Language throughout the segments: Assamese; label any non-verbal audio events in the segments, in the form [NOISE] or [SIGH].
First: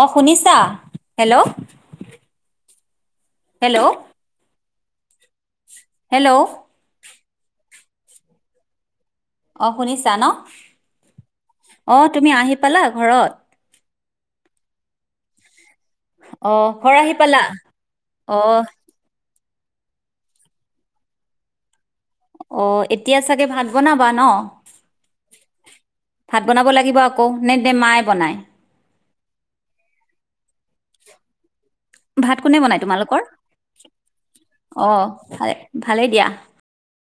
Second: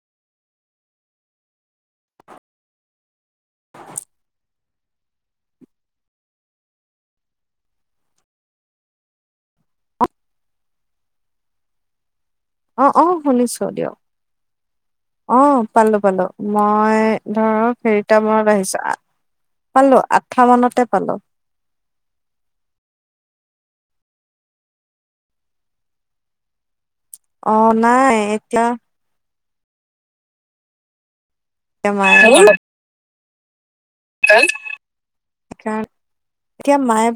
অ শুনিছা হেল্ল' হেল্ল' হেল্ল' অ শুনিছা ন অ তুমি আহি পালা অ অ ঘৰত শুনিছো দিয়ক অ পালো পালো অ ঘৰ মই আহি পালা ধৰ অ ফেৰিটামৰত আহিছো পালো আঠা মানতে পালো অ এতিয়া চাগে ভাত বনাবা ন ভাত বনাব লাগিব আ- অ নাই এতিয়া এতিয়া মায়ে বনাই [INAUDIBLE] ভাত কোনে বনাই তোমালোকৰ? অ ভালে সেইকাৰণে ভালেই দিয়া। এতিয়া মায়ে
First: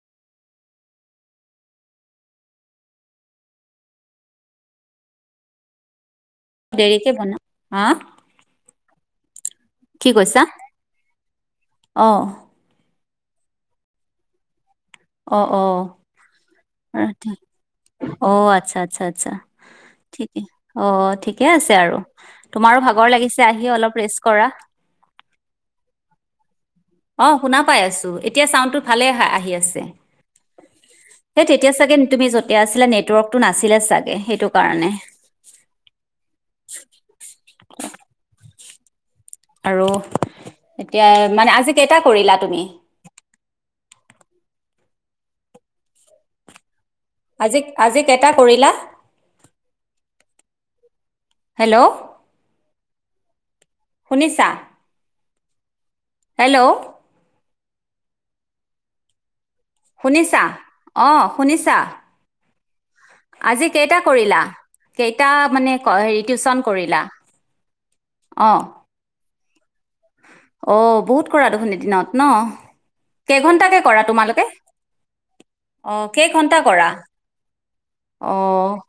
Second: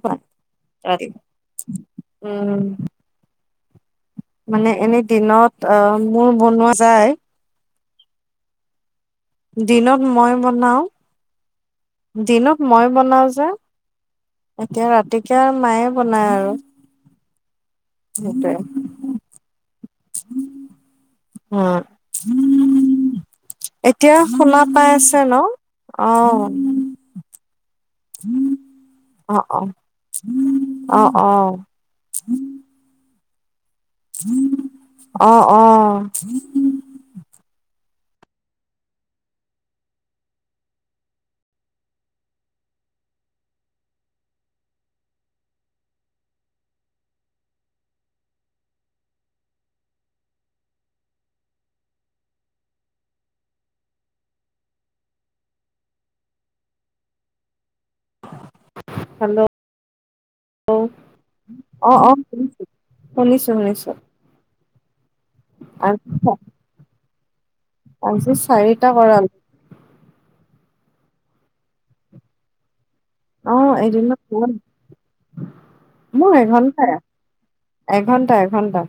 উম মানে এনে দিনত অ মোৰ বনোৱা দেৰিকে যাই বনা হা দিনত কি মই কৈছা বনাও। অ দিনত মই বনাও জে এতিয়া ৰাতিকে অ আৰু অ মায়ে বনায় আৰু অ সেইটোৱে আচ্ছা আচ্ছা আচ্ছা ঠিকে অ ঠিকে আছে আৰু তোমাৰো ভাগৰ উম লাগিছে আহি অলপ এতিয়া ৰেষ্ট কৰা শুনা পাই আছে ন অ অ শুনা পাই আছো এতিয়া চাউণ্ডটো ভালে আহি অ আছে অ অ অ হেই তেতিয়া চাগে তুমি যতে আছিলা নেট- ৱৰ্কটো নাছি- অ অ অ আৰু এতিয়া মানে আজি কেইটা কৰিলা তুমি? আজি আজি কেইটা কৰিলা? হেল্ল' শুনিছা হেল্ল' হেল্ল' শুনিছা অ শুনিছা অ', অ', শুনিছোঁ, শুনিছোঁ, আজি শুনিছোঁ। কেইটা কৰিলা কেইটা মানে হেৰি টিউচন কৰিলা পচি অ চাৰিটা কৰালো অ বহুত কৰা দেখুন ৰ দিনত ন অ', কেইঘন্টাকে কৰা এদিনত তোমালোকে হ'ল অ মোৰ কেইঘন্টা কৰা এঘন্টাই, এঘন্টা, অ এঘন্টা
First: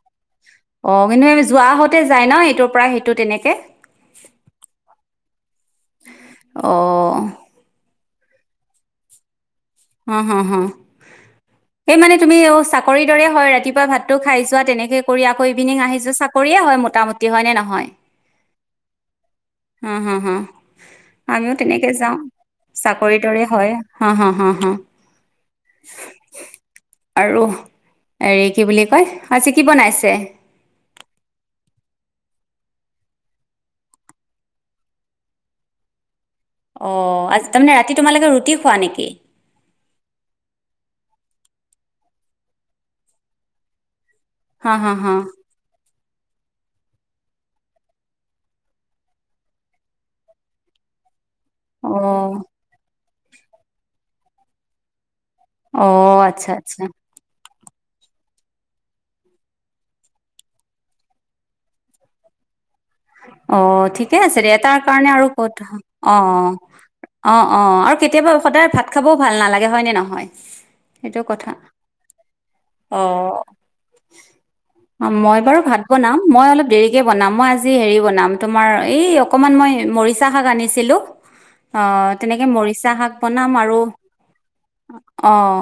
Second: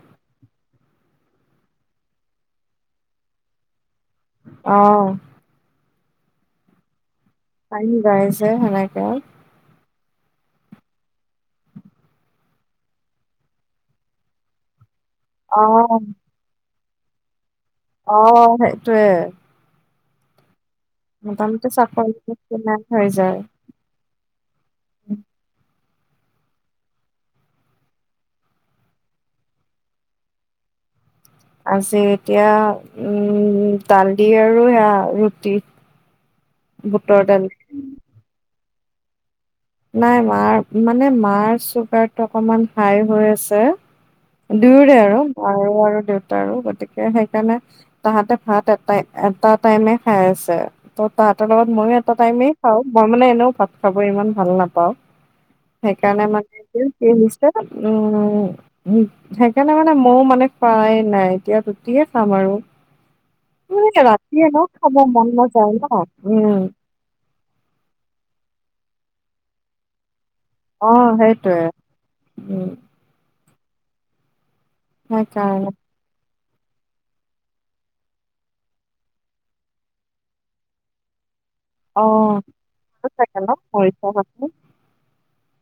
অ কিন্তু আমি যোৱাহঁতে যায় ন এইটোৰ পৰা সেইটো তেনেকে অ'। অ' পাই নি গ়িছে সেনেকে আৰু অ হ হ এই মানে তুমি অ চাকৰিৰ দৰে হয় ৰাতিপুৱা ভাতটো খাই যোৱা তেনেকে কৰি আকৌ ইভিনিং আহিছো চাকৰিয়ে হয় মোটামুটি হয় নহয় আহ সেইটোৱে হা হা হা আমিও তেনেকে চাকৰি যাও কিমান হৈ চাকৰি যায়। দৰে হয় হা হা হা হ আৰু হৰি কি বুলি কয় আ চি কি বনাইছে আজি এতিয়া উম দাল দি আৰু সেয়া ৰুটি অ বুটৰ দালি। তাৰমানে ৰাতি তোমালোকে ৰুটি খোৱা নেকি নাই মাৰ মানে মাৰ চুগাৰটো অকণমান হাই হৈ আছে হা হা দুয়োৰে হা আৰু ম আৰু দেউতাৰো গতিকে সেইকাৰণে তাহাঁতে ভাত এটা এটা টাইমে খাই আছে ত তাহতৰ লগত অ মইও এটা টাইমে খাওঁ মই মানে এনেও ভাত খাব ইমান ভাল নাপাওঁ অ সেইকাৰণে আচ্ছা মানে আচ্ছা কি উম সেইকাৰণে মানে ময়ো মানে খোৱাই নাই এতিয়া তিয়ে খাম আৰু অ মানে ঠিকে ৰাতি আছে এনেও দিয়াতাৰ খাব কাৰণে আৰু মন কত নাযায় ন অ উম অ অ আৰু কেতিয়াবা সদায় ভাত খাবও ভাল নালাগে হয়নে নহয় আহ সেইটো কথা সেইটোৱে উম [INAUDIBLE] অ মই বাৰু সেইকাৰণে ভাত বনাম মই অলপ দেৰিকে বনাম মই আজি আজি হেৰি বনাম তোমাৰ এই অকমান মই মৰিচা শাক আনিছিলো অ তেনেকে মৰিচা আছে শাক চাগে ন বনাম আৰু মৰিচা শাকটো অহ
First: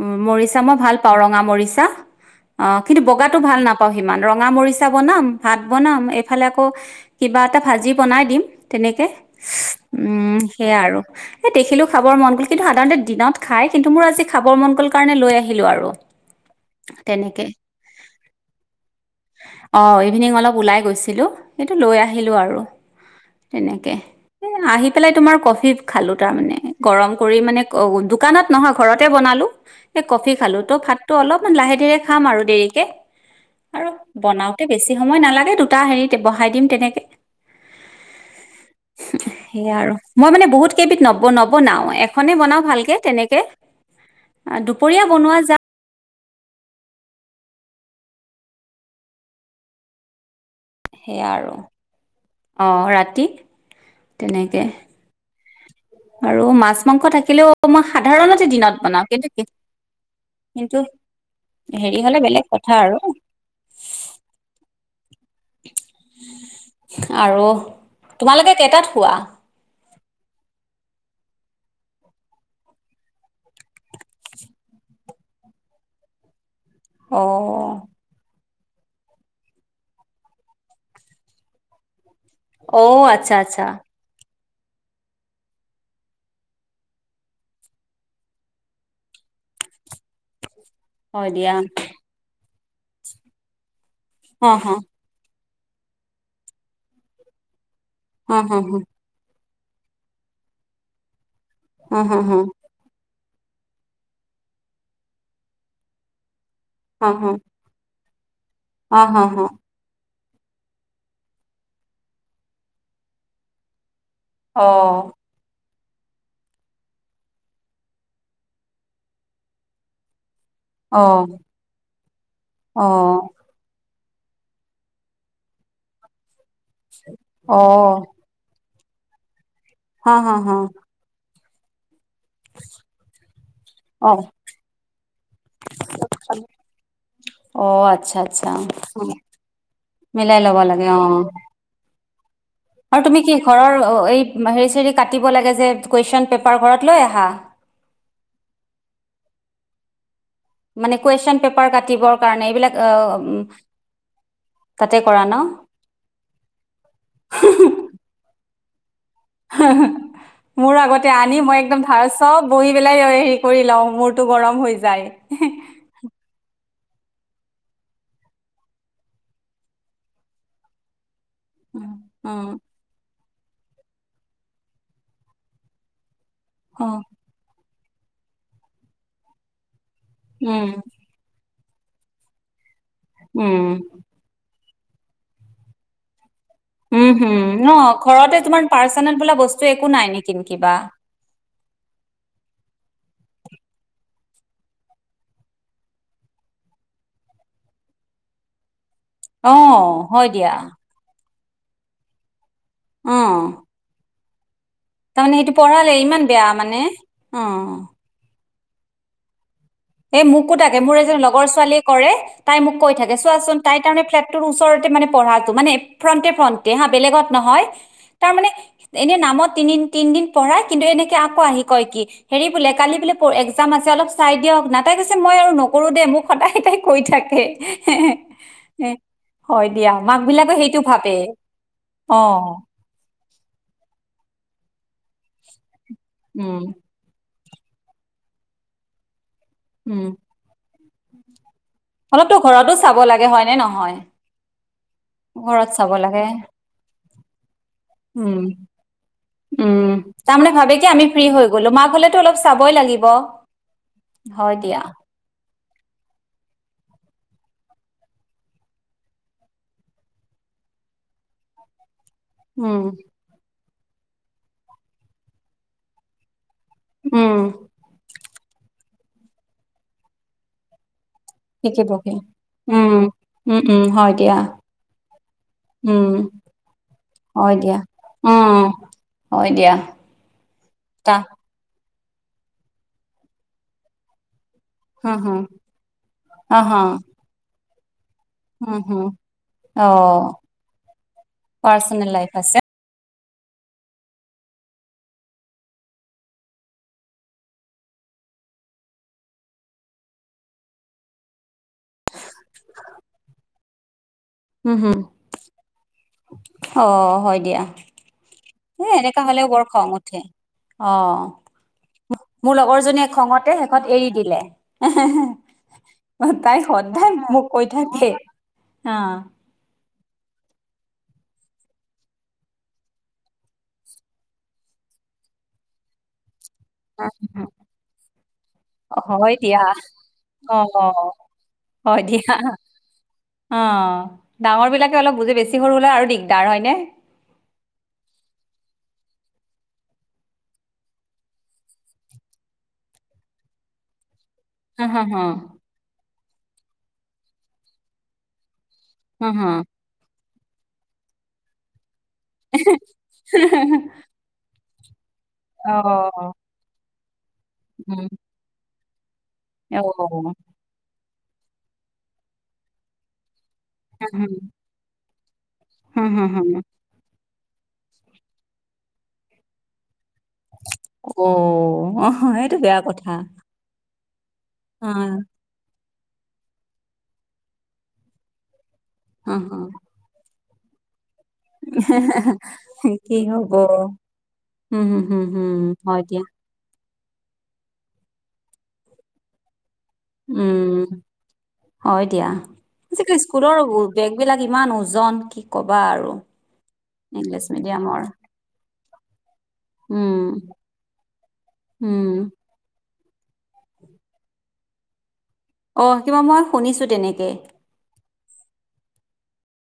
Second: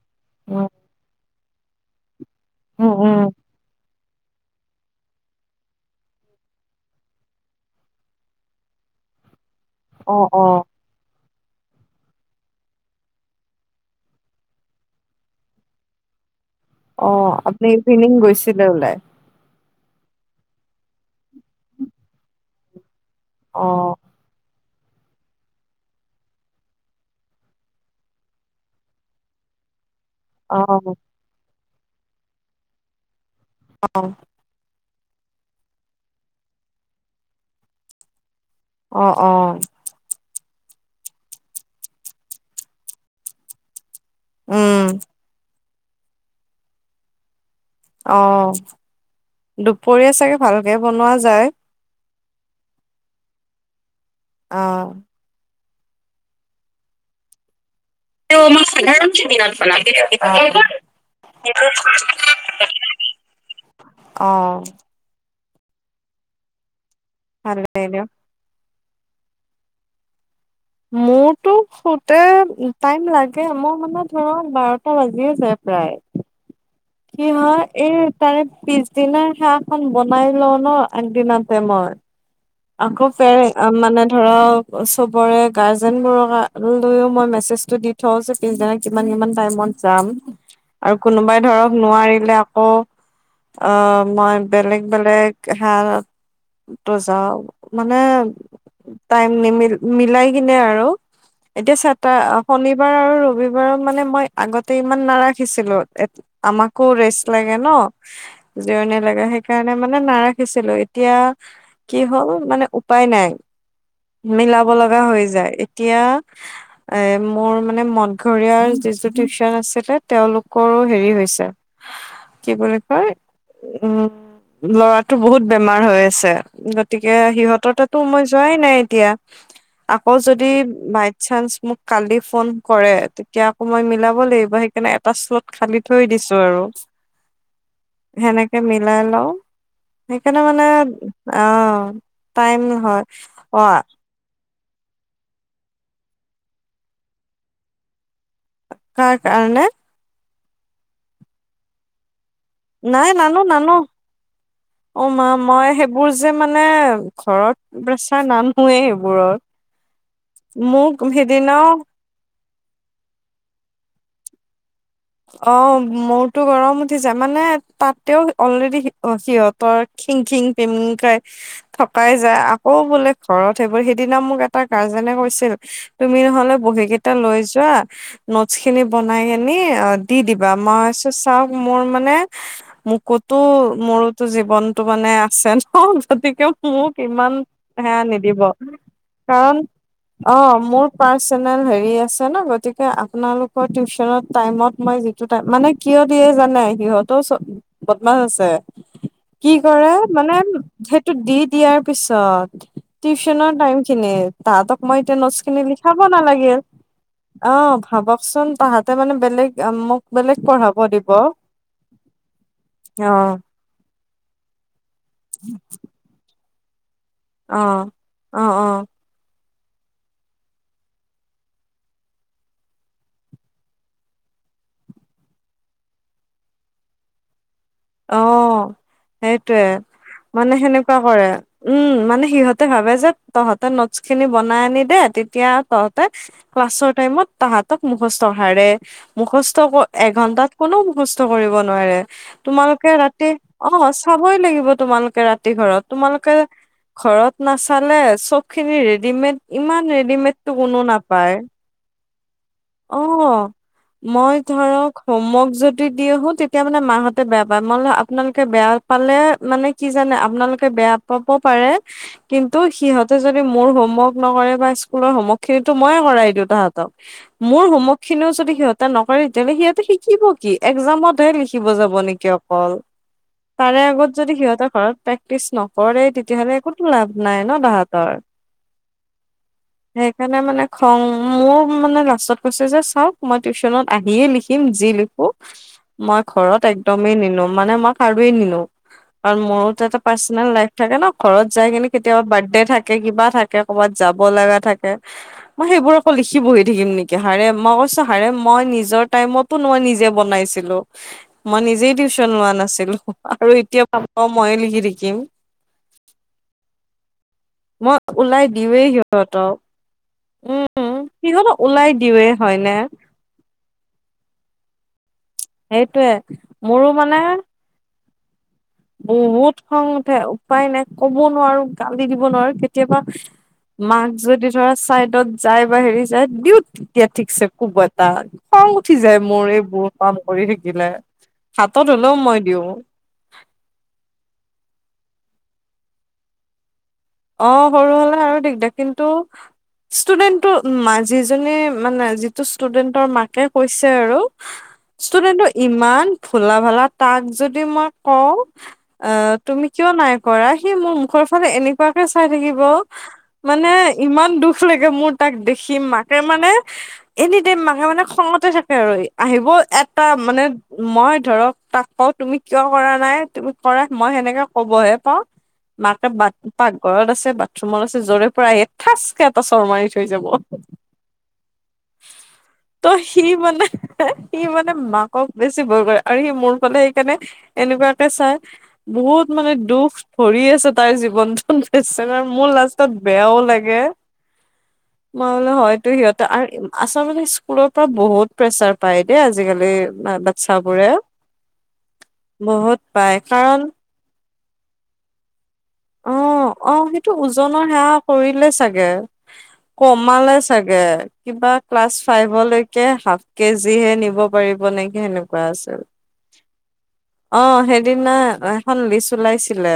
উম মৰিচা উম মই ভাল পাওঁ ৰঙা মৰিচা পইছা অ উম কিন্তু উম বগাটো ভাল নাপাওঁ সিমান ৰঙা মৰিচা বনাম ভাত বনাম ইফালে আকৌ কিবা এটা ভাজি বনাই দিম তেনেকে অ উম অ সেয়া আৰু এ দেখিলো খাবৰ মন গ'ল কিন্তু সাধাৰণতে দিনত খাই কিন্তু মোৰ আজি খাবৰ মন গল কাৰণে লৈ আহিলো আৰু অ তেনেকে আপুনি ইভিনিং গৈছিলে ওলাই অ ইভিনিং অলপ ওলাই গৈছে ছিলো সেইটো লৈ আহিলো আৰু অ তেনেকে এ আহি পেলাই তোমাৰ কফি খালো তাৰ মানে গৰম কৰি মানে দোকানত নহয় ঘৰতে বনালো এ কফি খালো অ তো ভাতটো অলপমান লাহেকে ৰে খাম আৰু দেৰিকে আৰু অ বনাওঁতে বেছি সময় নালাগে তো সূতা হেৰিতে বহাই দিম তেনেকে অ অ সেইয়া আৰু মই মানে বহুত কেইবিধ নব নবনাও এখনেই বনাওঁ ভালকে তেনেকে উম দুপৰীয়া বনোৱা যাম অ দুপৰীয়া চাগে ভালকে বনোৱা যায় অঁ ৰাতি অ তেনেকে আৰু মাছ মাংস থাকিলেও মই সাধাৰণতে মই দিনত বনাওঁ সাধাৰণতে কিন্তু দিনত কিন্তু হেৰি হলে বেলেগ কথা আৰু বনাওঁ [INAUDIBLE] আৰু ভালে দিয়ক তোমালোকে কেইটাত ৱাহ মোৰতো শুতে টাইম লাগে মোৰ মানে ধৰক বাৰটা বাজিয়ে যায় প্ৰায় অ কিহয় এই তাৰে পিছদিনা হাঁ খন বনাই লওঁ ন আগদিনাতে মৰ। অ আকৌ পে আচ্ছা আচ্ছা মানে ধৰক চবৰে গাৰ্জেনবোৰক লৈও মই মেছেজটো দি থওঁ যে পিচদিনা কিমান-কিমান টাইমত যাম। আৰু হয় কোনোবাই দিয়া ধৰক [UNINTELLIGIBLE] আকৌ, অ। মই অ হ বেলেগ-বেলেগ হাৰত ও যাও। মানে অ হ হ টাইম নিমি মিলাই কিনে আৰু এতিয়া অ চেতটা হ হ শনিবাৰ আৰু ৰবিবাৰৰ মানে মই আগতে ইমান নাৰাখিছিলো এ আমাকো অ ৰেষ্ট হ লাগে ন। জিৰণি অ লাগে। হ হ সেইকাৰণে মানে নাৰ দিছিলো এতিয়া কি হ'ল মানে উপায় নাই। অ মিলাব লগা হৈ যায়। এতিয়া এ মোৰ মানে মদঘৰীয়াৰ যিটো টিউচন আছিলে তেওঁলোক কৰো অ হেৰি হৈছে [UNINTELLIGIBLE] কি বুলি অ কয় উম, ল'ৰাটো বহুত বেমাৰ হৈ আছে। গতিকে অ সিহঁতৰ তাতো মই যোৱাই নাই। এতিয়া হ আকৌ হ যদি হ বাই চান্স মোক কালি ফোন কৰে, তেতিয়া আকৌ মই অ মিলাব লাগিব সেইকাৰণে এটা শ্লত খালি থৈ দিছো আৰু অ আচ্ছা আচ্ছা সেনেকে মিলাই লও সেইকাৰণে মিলাই ল'ব মানে লাগে অ টাইম হয় আৰু তুমি কি অ ঘৰৰ এই হেৰি চিৰি কাটিব লাগে যে? কুৱেশন পেপাৰ ঘৰত লৈ আহা? কাৰ কাৰণে? মানে কুৱেশন পেপাৰ কাটিবৰ কাৰণে এইবিলাক নাই অ', উম, নানো, নানো। তাতে অ কৰা মা ন? মই সেইবোৰ যে মানে ঘৰত প্ৰেচাৰ নান মই এ মোৰ আগতে আনি মই সেইদিনাও একদম ধাৰ চব বহি পেলাই হেৰি কৰি লও, মূৰতো গৰম হৈ যা অ মোৰতো গৰম উঠি যায় মানে তাতেও অলৰেডি সিহঁতৰ খিং খিং পিমং খাই। থকাই যায় উম, আকৌ বোলে। ঘৰত সেইবোৰ সেইদিনা মোক এটা গাৰ্জেনে কৈছিল। তুমি নহলে বহী অ', কেইটা লৈ যোৱা নটছ খিনি বনাই আনি দি দিবা উম, মই চাওক মোৰ মানে ক'তো উম, মোৰতো জীৱন টো মানে আছে ন গতিকেও উম হম ন ঘৰতে তোমাৰ পাৰ্চনেল বোলা কাৰণ বস্তু একো নাই নেকি কিবা। হে আছে ন গতিকে আপোনালোকৰ টিউচনত টাইমত মই যিটো টাই মানে কিয় দিয়ে জানে সিহঁতও বদমাছ আছে। কি কৰে অ', হয় মানে দিয়া সেইটো দি দিয়াৰ পিছত টিউশনৰ অ', টাইম খিনি। তাহাটক মই এতিয়া নোট তাৰমানে সেইটো খিনি পঢ়ালে লিখাব ইমান বেয়া নালাগিল। মানে অ ভাবকচোন তাহাতে মানে বেলেগ। মোক এ বেলেগ মোকো থাকে পঢ়াব মোৰ দিব এজন লগৰ অ', ছোৱালীয়ে কৰে তাই মোক কৈ থাকে অ', চোৱাচোন তাই স কাৰণ ফ্লেট ওচৰত মানে পঢ়াটো মানে ফ্ৰণ্টে ফ্ৰ তেওঁ বেলেগ ত নহয়, তাৰ অ', মানে অ', এনেই নামত? তিন তিন দিন পঢ়াই কিন্তু এনেকে আকৌ আহি কয় কি হেৰি বোলে কালি বোলে একজাম আছে অলপ চাই দিয়ক না তাই কৈছে মই আৰু নকৰো দে মোক সদায় তাই কৈ থাকে। অ সেইটোৱে হয় দিয়া মাক মানে বিলাকে সেইটো সেনেকুৱা ভাবে কৰে উম অ মানে সিহঁতে ভাবে যে তহঁতে নোটচ খিনি বনাই আনি দে তেতিয়া তহঁত উম ক্লাছৰ টাইমত তাহাঁতক মুখ চহাৰে। মুখস্থ উম এঘণ্টাত কোনো কষ্ট কৰিব নোৱাৰে। অলপতো ঘৰতো তোমালোকে চাব লাগে ৰাতি হয় নে অ নহয় চাবই লাগিব তোমালোকে ৰাতি ঘৰত চাব লাগে তোমালোকে ঘৰত নাচালে উম চবখিনি ৰেডিমেড উম, ইমান তাৰমানে ৰেডিমেডটো ভাবে কোনো কি আমি ফ্ৰী নাপায়। হৈ গ'লো মাক হলেতো অলপ চাবই অ লাগিব। মই হয় দিয়া, ধৰক সমক য দি আহো তেতিয়া মানে মাহতে বেয়া পায় মই আপোনালোকে বেয়া পালে মানে কি জানে আপোননালোকে বেয়া পাব পাৰে [UNINTELLIGIBLE] কিন্তু উম, সিহঁতে যদি মোৰ হ হোমৱৰ্ক নকৰে বা স্কুলৰ হমৱৰ্কিনিতো ময়ে কৰাই দিওঁতাহাঁত ত উম, মোৰ হোমৰ্ক খিনিও যদি সিহঁত নকৰে তেতিয়াহলে সিহতে শিকিব কি এক্জামত লিখিব শিকিব যাব সি। নেকি অকল উম, উম, [UNINTELLIGIBLE] উম, হয় দিয়া, সিহঁতে পাক্টিছ উম, নকৰেই তেতিয়াহলে কতনো পাৰিব ন হয় দিয়া। সিহঁতৰ উম, হয় দিয়া, সেইকাৰণে মানে মোৰ তা খংত মানে [UNINTELLIGIBLE] াছত [UNINTELLIGIBLE] কছে যে চাওক মই টিউচনত আহিয়ে লিখি যি হুম, লিখোঁ হুম, মই অ, ঘৰত হ, আকদমেই নিলিখো মানে মই [UNINTELLIGIBLE] ো হুম, হুম, আৰু মোৰো অ, এটা পাৰ্চনেল লাইফ থাকে ন ঘৰত যাই কিনে পাৰ্চনেল কেতিয়াবা লাইফ আছে। বাৰ্থডে থাকে কিবা থাকে ক'ৰবাত যাব লগা থাকে মই সেইবোৰ আকৌ লিখি বহি থাকিম নেকি হাৰে মই কৈছো হাৰে মই নিজৰ টাইমতো মই নিজে বনাইছিলো মই নিজেই টিউচন লোৱা নাছিলো আৰু এতিয়া মই হুম, লকি হুম, থিকিম অ, হয় দিয়া, মই ওলাই দিয়ে এ এনেকা হলেও সিহঁতক বৰ খং উঠে। উম অ, সিহতক ওলাই দিওঁৱে মোৰ হয়নে লগৰজনীয়ে খঙতে শেষত এৰি দিলে সেইটোয়ে হ হ তাই সদায় মোক কৈ থাকে উ অ, উট খ উপায় নাই ক'ব নোৱাৰো গালি দিব নোৱাৰো কেতিয়াবা মাক যদি ধৰা চাইডত যায় বা হেৰি যায় দিওঁ [UNINTELLIGIBLE] এতিয়া ঠিকছে কব এটা খং উঠি যায় হয় মোৰ দিয়া। এইবোৰ কাম কৰি অ, থাকিলে হাতত হয় হলেও দিয়া। মই দিওঁ [UNINTELLIGIBLE] ডাঙৰ বিলাকে অলপ বুজে বেছি সৰু ল আৰু দিগদাৰ হয়নে অ সৰু হলে আৰু দিগদাৰ কিন্তু ষ্টুডেন্টটো যিজনী মানে যিটো ষ্টুডেন্টৰ মাকে কৈছে আৰু হা, [UNINTELLIGIBLE] হা, হা, ষ্টুডেন্টটো ইমান ফুলা ভালা তাক যদি মই কওঁ অ হা, হা। তুমি কিয় নাই কৰা সি মোৰ মুখৰ ফালে এনে আই থাকিব মানে ইমান দুখ াগে ম [UNINTELLIGIBLE] তাক দেখি অ, মাকে মানে এনি টাইম মাকে মানে উম, খঙতে থাকে আৰু আহিব অ, এটা মানে মই ধৰক তাক ক তুমি কিয় কৰা নাই তুমি। কৰে হু, মই সেনেকে কবহে পাওঁ হু, মাকে হু, বা হু, হু। ঘৰত আছে বাথৰুমত আছে য'ৰে পৰা এ ঠাঁচকে এটা চৰ মাৰি থৈ যাব অ-অ এইটো বেয়া কথা। ই মানে অ, মাকক বেছি ভয় কৰে। আৰু সি মোৰ ফালে সেইকাৰণে এনেকুৱাকে চাই। বহুত হা, মানে হা। দুখ ভৰি আছে। তাই জীৱন মোৰ লাষ্টত কি বেয়াও হ'ব? লাগে। হু, হু, হু, মই হু, বোলে হয়তো হয় দিয়া। সিহঁতে আচলতে স্কুলৰ পৰা বহুত প্ৰেচাৰ পায় দেই, আজিকালি উম, বাচ্ছাবোৰে হয় দিয়া বহুত পায় স্কুলৰ কাৰণ বেগ বিলাক ইমান ওজন কি ক'বা আৰু অ-অ সেইটো ইংলিছ ওজনৰ সেৱা মিডিয়ামৰ। কৰিলে চাগে। উম, কমালে চাগে কিবা ক্লাছ উম। ফাইভলৈকে হা কেজি হে নিব পাৰিব নেকি সেনেক অ কিবা মই শুনিছোঁ তেনেকে অ সেইদিনা এখন লিষ্ট চলাইছিলে।